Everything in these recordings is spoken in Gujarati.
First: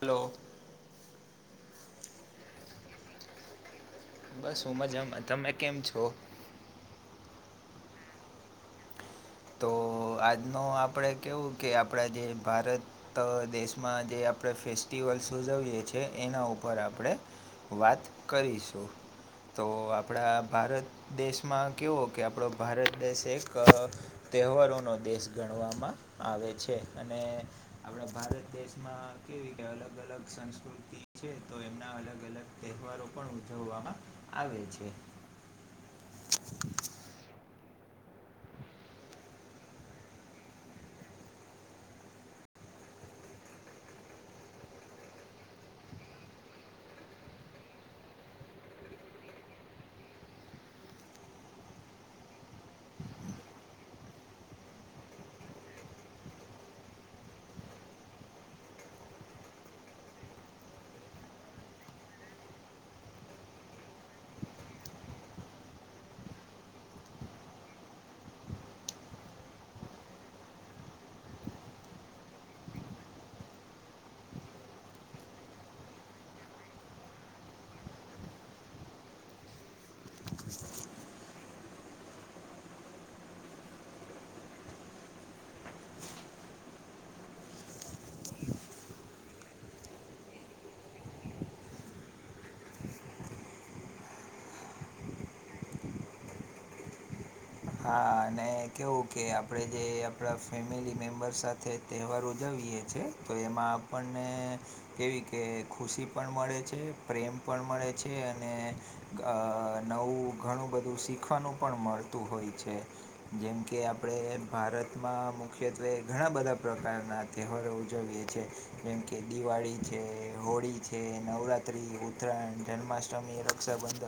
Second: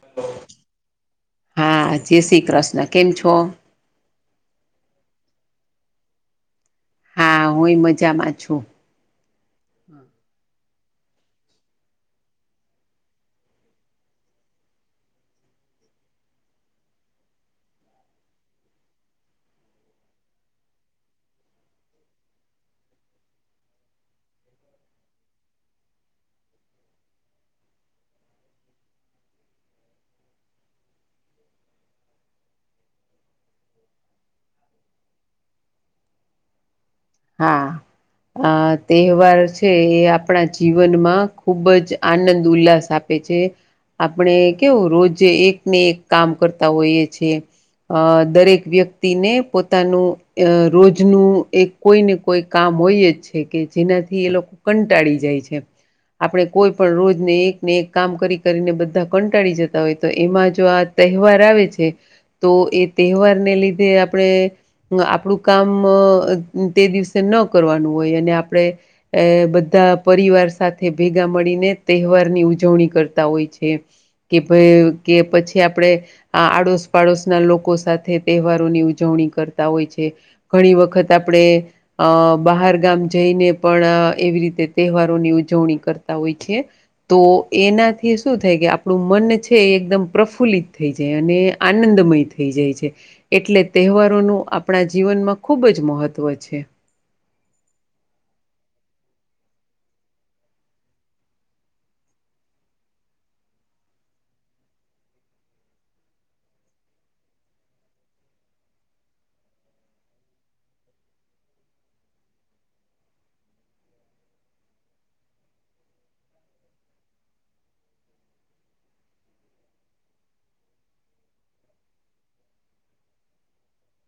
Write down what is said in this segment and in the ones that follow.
હલો. હા જય શ્રી કૃષ્ણ કેમ છો. બસ હું મજામાં તમે કેમ છો. હા હુંય મજામાં છું. તો આજનું આપણે કેવું કે આપણા જે ભારત. તો દેશમાં જે આપણે ફેસ્ટિવલ ઉજવીએ છીએ એના ઉપર આપણે. વાત કરીશું તો આપણા ભારત. દેશમાં કેવો કે આપણો ભારત દેશ એક. તહેવારોનો દેશ ગણવામાં આવે છે અને. આપણા ભારત દેશમાં કેવી કે અલગ અલગ સંસ્કૃતિ. છે તો એમના અલગ અલગ તહેવારો પણ ઉજવવામાં આવે છે. [inaudible] હા. આ તહેવાર છે એ આપણા જીવનમાં ખુબજ આનંદ ઉલ્લાસ આપે છે. આપણે કેવું રોજ એક ને એક કામ કરતા હોઈએીએ. અ દરેક વ્યક્તિને પોતાનું રોજનું એક. કોઈ ને કોઈ કામ હોયજ છે કે જેનાથી એ લોકો કંટાળી જાય છે. આપણે કોઈ પણ રોજને એક ને એક કામ કરી કરીને બધા કંટાળી જતા હોય તો એમાં જો આ. તહેવાર આવે છે. તો એ તહેવારને લીધે આપણે આપણું કામ. તે દિવસે ન કરવાનું હોય અને આપડણે. અ બધા પરિવાર સાથે ભેગા મળીને તહેવાર ની ઉજવણી કરતા હોય છે. કે ભાઈ કે પછી આપણે. આ આડોશ પાડોશના લોકો સાથે તહેવારોની ઉજવણી કરતા હોય છે ઘણી વખત. ત આપડે. અ બહાર ગામ જઈને પણ એવી રીતે તહેવારોની ઉજવણી કરતા હોય છે. તો એનાથી શું થાય કે આપણું મન છે એ એકદમ પ્રફુલ્લિત થઈ જાય અને આનંદમય થાય. થઈ જાય છે એટલે તહેવારોનું આપણા જીવનમાં ખુબજ મહત્ત્વ છે. હા અને કેવું કે આપણે જે આપણા ફેમિલી મેમ્બર સાથે. તહેવાર ઉજવીએ છ છેીએ તો એમાં આપણને. એવી કે ખુશી પણ મળે છે પ્રેમ પણ મળે છે અને. નવું ઘણું બધું શીખવાનું પણ મળતું હોય છે. જેમ કે આપણે ભારતમાં મુખ્યત્વે ઘણા બધા પ્રકારના તહેવારો ઉજવીએ છીએ. જેમ કે દિવાળી છે હોળી છે નવરાત્ર્રી ઉત્તરાયણ જન્માષ્ટમી. ક્ષબંધ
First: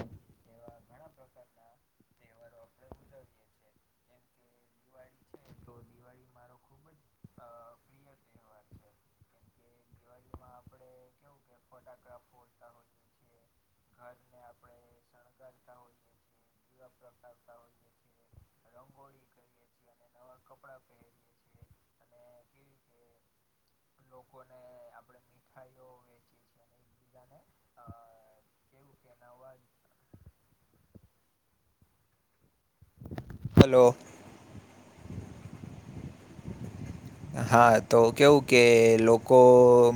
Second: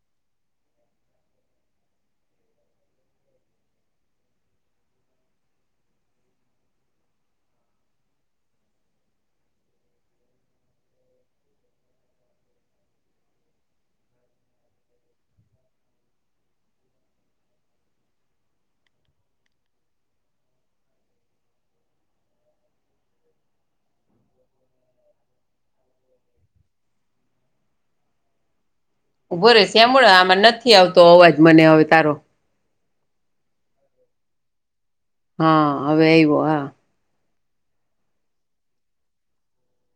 તહેવારો આપણે ઉજવીએ છીએ જેમ કે દિવાળી છે તો દિવાળી મારો ખૂબ જ અ પ્રિય તહેવાર છે કેમ કે દિવાળીમાં આપણે કેવું કે ફટાકડા ફોડતા હોઈએ છીએ ઘરને આપણે શણગારતા હોઈએ છીએ દીવા પ્રગટાવતા હોઈએ છીએ રંગોળી કરીએ છીએ અને નવા કપડાં પહેરીએ છીએ અને કેવી કે લોકોને આપણે મીઠાઈઓ વેચીએ છીએ અને એકબીજાને [inaudible] કે ભો નવા શ્યામે આમાં નથી આવતો અવાજ મને હવે તારો. હલો. હા હવે આવ્યો હા. હા તો કેવું કે લોકો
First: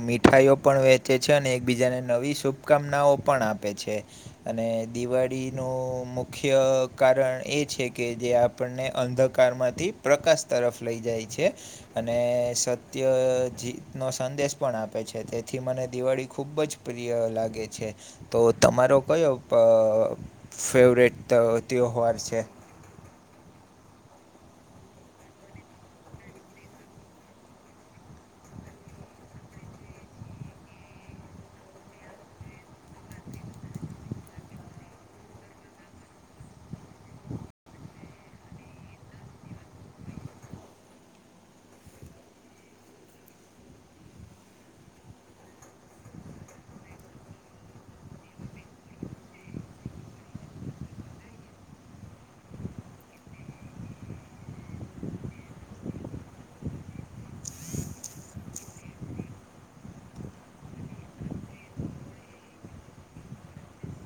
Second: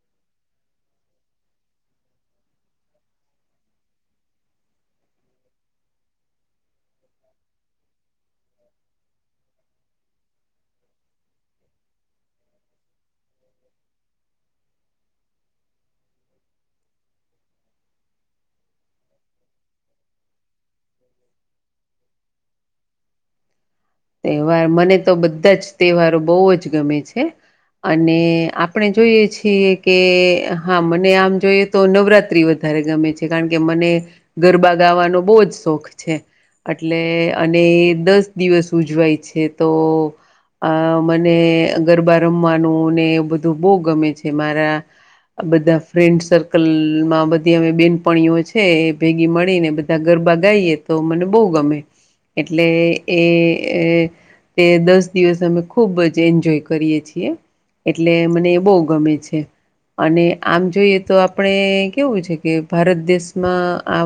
મીઠાઈઓ પણ વેચે છે અનેને એકબીજાને નવી શુપ. શુકામનાઓ પણ આપે છે. અને દિવાળીનું મુખ્ય કારણ એ છે કે જે આપ. આપણને અંધકારમાંથી પ્રકાશ તરફ લઈ જાય છે. અને સત્ય જીતનો સંદેશ પણ આપે છે તેથી મને દિવાળી ખૂબજ. પ્રિય લાગે છે. તો તમારો કયો ફેવરેટ તહેવાર છે. તહેવાર મને તો બધાજ તહેવારો બહુજ ગમે છે. અને આપણે જોઈએ છીએ કે હા મને આમ જોઈએ. તો નવરાત્રી વધારે ગમે છે કારણ કે મને ગરબા ગાવાનો બહુ જ શોખ છે. એટલે અને દસ દિવસ ઉજવાય છે તો અ મને ગરબા રમવાનું ને બધું બહુ ગમે છે મારા આ બધા ફ્રેન્ડ સર્કલમાં બધી અમે બેનપણીઓ છે ભેગી મળી નેધ ગરબ ગાઈએ તો મને બહુ ગમે એટલે એ એ તે દસ દિવસ અમે ખુબ જ એન્જોય કરીયએ છીએ એટલે મને એ બહુ ગમે છે. અને આમ જોઈએ તો આપણે કેવું છે કે ભારત દેશમાં આ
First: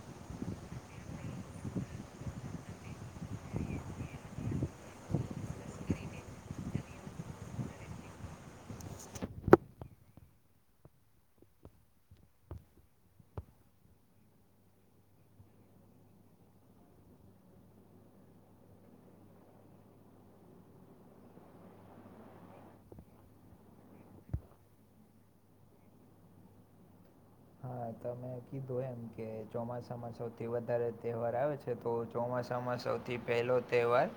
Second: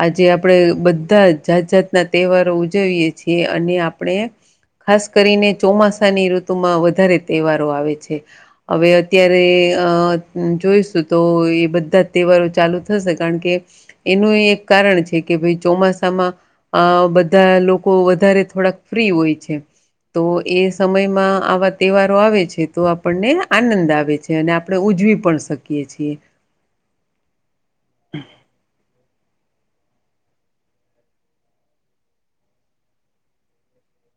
આજે આપડે બધા જાત જાતના તહેવારો ઉજવીએ છીએ અને આપ આપણે ખાસ કરીને ચોમાસાની ઋતુમાં વધારે તહેવારો આવે છે. હવે અત્યારે અ જોઈશું તો એ બધા તહેવારો ચાલુ થશે કારણ કે એનું એક કારણ છે કે ભાઈ ચોમાસામાં આ બધા લોકો વધારે થોડાક ફ્રી હોય છે. તો એ સમયમાં આવા તહેવારો આવે છે તો આપણને આનંદ આવે છે. તે અને આપણે ઉજવી પણ શકીએ છીએ હા તમે કીધો એમ કે ચોમાસામાં સૌથી વધારે ત્યોહાર આવે છે તો ચોમાસામાં સૌથી પહેલો તહેવાર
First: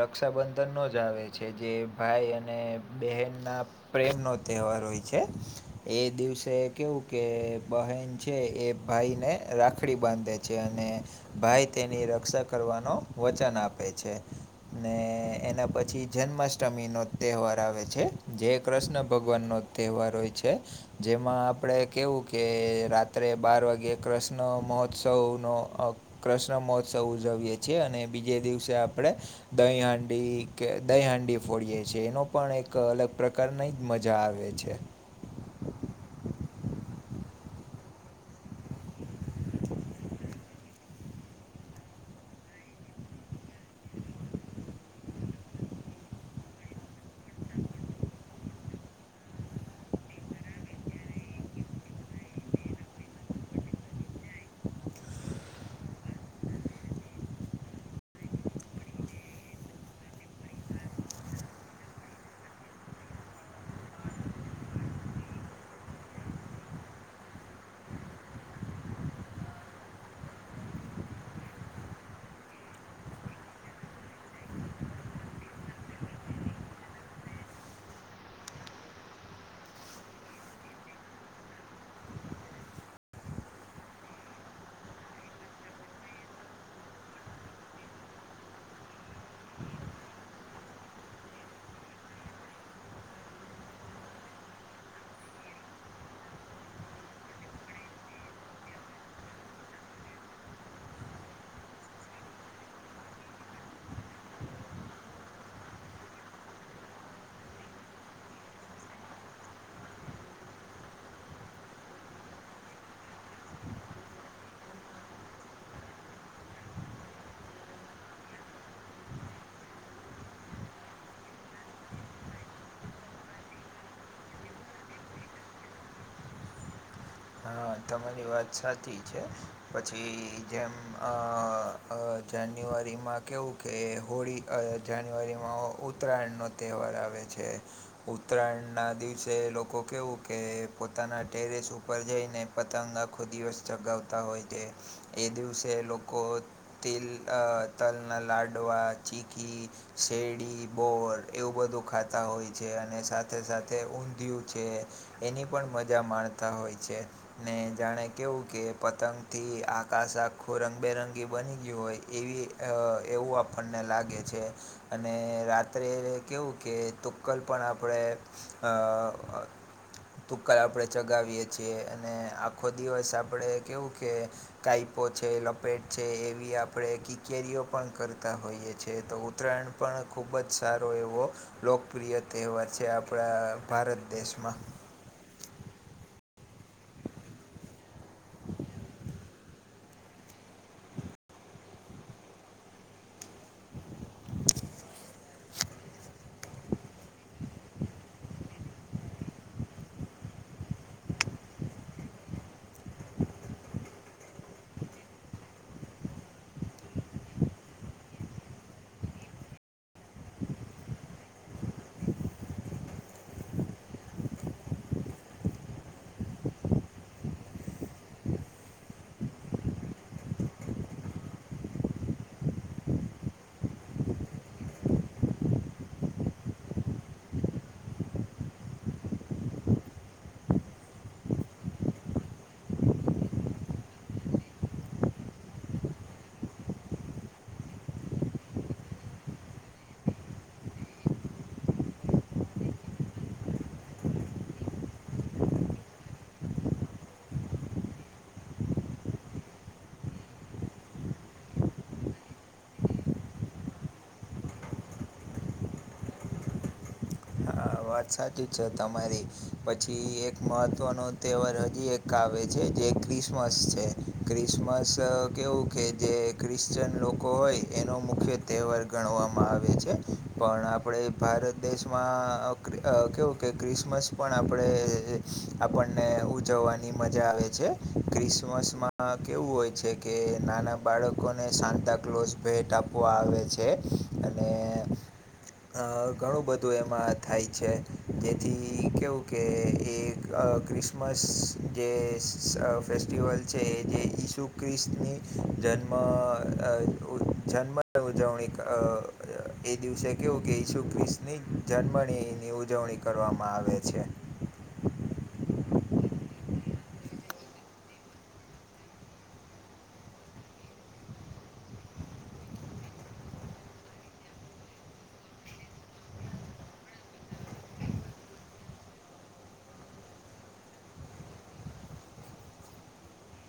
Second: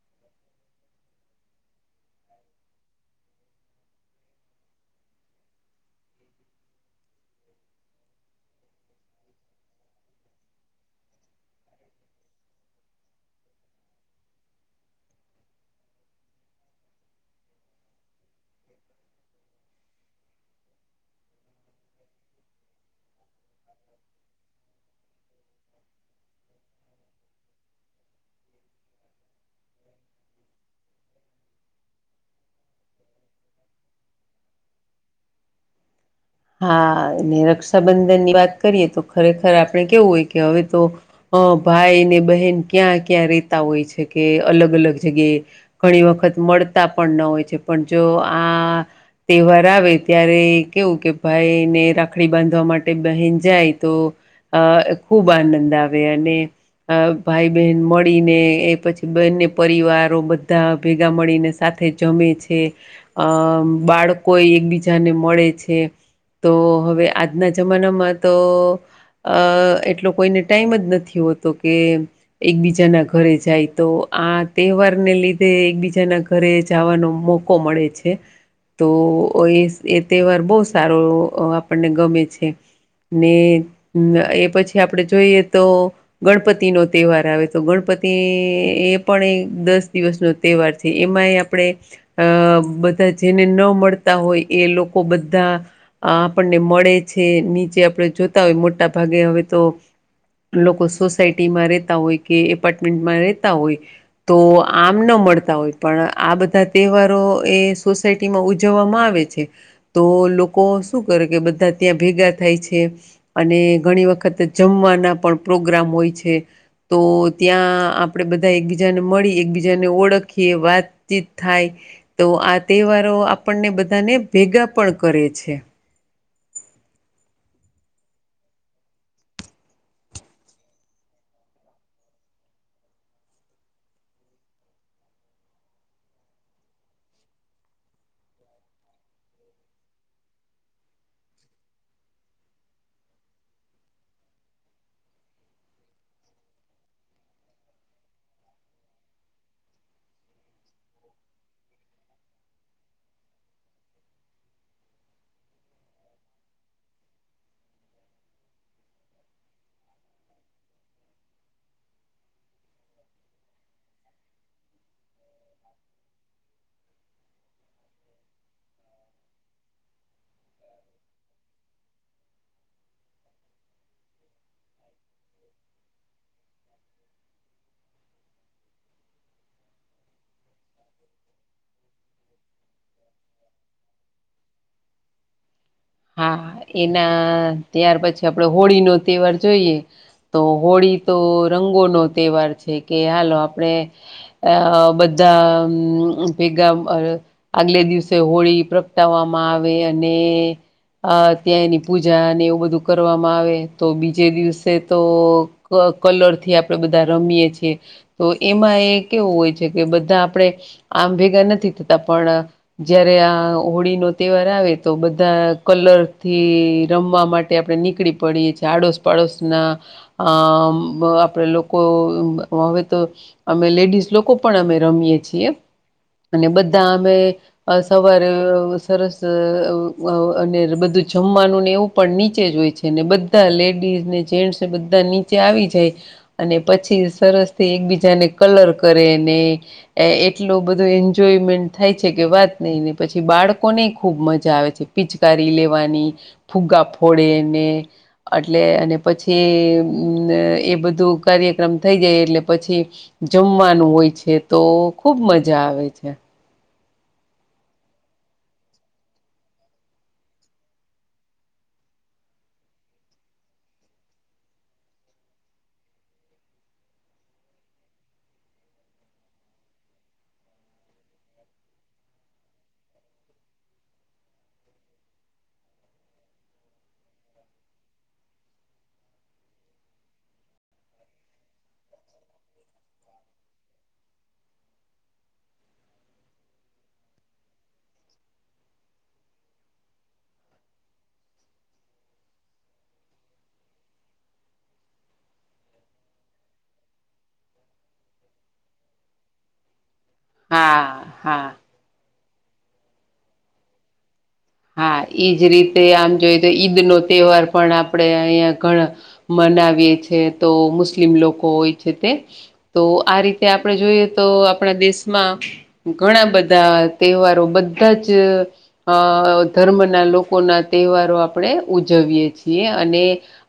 રક્ષાબંધનનો જ આવે છે જે ભાઈ અને બહેનના પ્રેમ નો ત્યોહાર હોય છે એ દિવસે કેવું કે બહેન છે એ ભાઈને રાખડી બાંધે છે અને ભાઈ તેની રક્ષા કરવાનો વચન આપે છે. ને એના પછી જન્માષ્ટમી નો ત્યોહાર આવે છે જે કૃષ્ણ ભગવાન નો ત્યોહાર હોય છે જેમાં આપણે કેવું કે રાત્રે બાર વાગે કૃષ્ણ મહોત્સવનો કૃષ્ણ મહોત્સવ ઉજવીએ છીએ અને બીજે દિવસે આપણે દહી હાંડી કે દહી હાંડી ફોડીએ છે એનો પણ એક અલગ પ્રકાર નહી મજા આવે છે. હા રક્ષાબંધન ની વાત કરીએ તો ખરેખર આપણે કેવું હોય કે હવે તો અ ભાઈ ને બહેન ક્યાં ક્યાં રેતા હોય છે કે અલગ અલગ જગ્યાએ ઘણી વખત મળતા પણ ન હોય છે પણ જો આ ત્યોહાર આવે ત્યારે કેવું કે ભાઈ ને રાખડી બાંધવા માટે બહેન જાય તો અ ખૂબ આનંદ આવે અને અ ભાઈ બહેન મળીને એ પછી બંને પરિવારો બધા ભેગા મળીને સાથે જમે છે બાળકોય એકબીજાને મળે છે. તો હવે આજના જમાનામાં તો એટલો કોઈને ટાઈમ જ નથી હોતો કે એકબીજાના ઘરે જાય તો આ તહેવાર ને લીધે એકબીજાના ઘરે જવાનો મોકો મળે છે તો એ ત્યોહાર બહુ સારો આપણને ગમે છે. ને એ પછી આપડે જોઈએ તો ગણપતિ નો તહેવાર આવે તો ગણપતિ એ પણ એક દસ દિવસનો તહેવારથી એમાંય આપણે અ બધા જેને ન મળતા હોય એ લોકો બધા આ આપણને મળે છે નીચે આપણે જોતા હોય મોટા ભાગે હવે તો લોકો સોસાયટીમાં રહેતા હોય કે એપાર્ટમેન્ટમાં રહેતા હોય તો આમ ન મળતા હોય પણ આ બધા ત્યોહારો એ સોસાયટી માં ઉજવવામાં આવે છે તો લોકો શું કરે કે બધા ત્યાં ભેગા થાય છે અને ઘણી વખત જમવાના પણ પ્રોગ્રામ હોય છે તો ત્યાં આપણેે બધા એકબીજાને મળી એકબીજાને ઓળખી એ વાત વાતચીત થાય તો આ તહેવારો આપણને બધાને ભેગા પણ કરે છે. છે. હા તમારી વાત સાચી છે પછી જેમ- જાન્યુઆરીમાં કેવું કે હોળી જાન્યુઆરીમાં ઉત્તરાયણનો- તહેવાર આવે છે. ઉત્તરાયણના દિવસે લોકો કહેવું કે પોતાના ટેરેસ ઉપર જઈને- પતંગનાખો દિવસ ચગાવતા હોય છે એ દિવસે લોકો- તેલ તલના લાડવા ચીકી- શેરડી બોર એવું બધું ખાતા હોય છે અને સાથે સાથે ઊંધિયું છે. એની પણ મજા માણતા હોય છે. ને જાણે કેવું કે પતંગથી આકાશ આખું રંગબેરંગી બની ગયું હોય. એવી એવું આપણને લાગે છે. અને રાત્રે કેવું કે તુક્કલ પણ આપણે- અ તુક્કલ આપણેે ચગાવીએ છીએ. અને આખો દિવસ આપણે કેવું કે- કાઈપો છે લપેટ છે એવી આપણે કી કેરીઓ પણ કરતા હોઈએ છે તો- ત્રણ પણ ખૂબ જ સારો એવો- લોકપ્રિય તહેવાર છે આપણા ભારત દેશમાં- હા એના ત્યાર પછી આપડે હોળી નો તહેવાર જોઈએ- તો હોળી તો રંગો નો તહેવાર છે કે હાલો આપડે- અ બધા ભેગા- આગલે દિવસે હોળી પ્રગટાવવામાં આવે અને- અ ત્યાં એની પૂજા અને એવું બધું કરવામાં આવે તો બીજે દિવસે તો- કલર થી આપડણે બધા રમીએે છીએ. તો એમાં એ કેવું હોય છે કે બધા આપણેે- આમ ભેગા નથી થતા પણ જયારે આ હોળી નો તહેવાર આવે તો બધા- કલરથી રમવા માટે આપણે નીકળી પડીએ છીએ આડોશ પાડોશના- આ આપણેે લોકો હવે તો- અમે લેડીઝ લોકો પણ અમે રમીએ છીએ- અને બધા અમે સવારે સરસ- અને બધું જમવાનું ને એવું પણ નીચે જ હોય છે ને બધા લેડીઝ ને જેન્ટ્સ બધા ચે- આવી જાય અને પછી સરસ થી એકબીજાને કલર કરેને- એ એટલોું બધો એન્જોયમેન્ટ થાય છે કે વાત નઈ ને પછી બાળકો ની ખુબ મજા આવે છે. પિચકારી લેવાની ફુગ્ગા ફોડેને- એટલે અને પછીમ એ બધું કાર્યક્રમ થઈ જાય એટલે પછી- જમવાનું હોય છે તો ખુબ મજા આવે છે. આ વાત સાચી છે, તમારી પછી એક મહત્ત્વનો તહેવાર હજી એક- કાવે છે, જે ક્રિસમસ છે ક્રિસમસ કેવું કે જે- ક્રિશ્ચન લોકો હોય એનો મુખ્ય તહેવાર ગણવામાં આવે છે પણ- આપણે ભારત દેશમાં- કવું કે ક્રિસમસ પણ આપણે આપણને ઉજવવાની મજા આવે છે. ક્રિસમસમાં કેવું હોય છે કે નાના બાળકોને સાતા કલોસ ભેટ આપ- આવે છે અને ઘણું બધું એમાં- થાય છે જેથી કેવું કે એ ક્રિસમસ- જે ફેસ્ટિવલ છે એ જે ઈસુ ખ્રિસ્તની જન્મ જન્મ ઉજવ એક એ દિવસે કેવું કે ઈસુ હા ખ્રિસ્તની હા જન્મ ણી ની ઉજવણી કરવામાં આવે છે. હા એઈજ રીતે આમ જોઈએ તો ઈદ નો તહેવાર પણ આપણે અહિયાં ઘણા - મનાવીએ છે, તો મુસ્લિમ લોકો હોય છે તે- તો આ રીતે આપણે જોઈએ, તો આપણા દેશમાં- ઘણા બધા તહેવારો બધા જ અ- ધર્મના લોકોના તહેવારો આપણે ઉજવીએ છીએ, અને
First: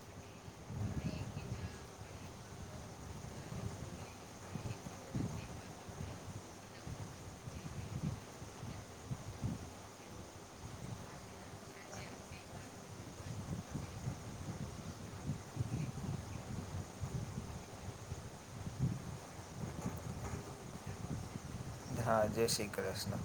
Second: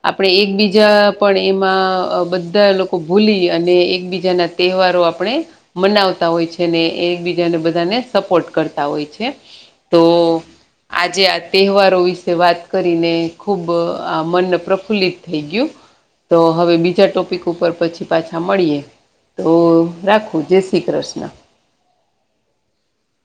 આપણે એકબીજા પણ એમાં બધા લોકો ભૂલી અને એકબીજાના તહેવારો આપણે મનાવતા હોય છે, ને એકબીજાને બધાને સપોર્ટ કરતા હોય છે, તો આજે આ તહેવારો વિશે વાત કરીને ખૂબ આ મન પ્રફુલ્લિત થઈ ગયું, તો હવે બીજા ટોપિક ઉપર પછી પાછા મળીએ. તો રાખું જય શ્રી કૃષ્ણ. હા, જય શ્રી કૃષ્ણ.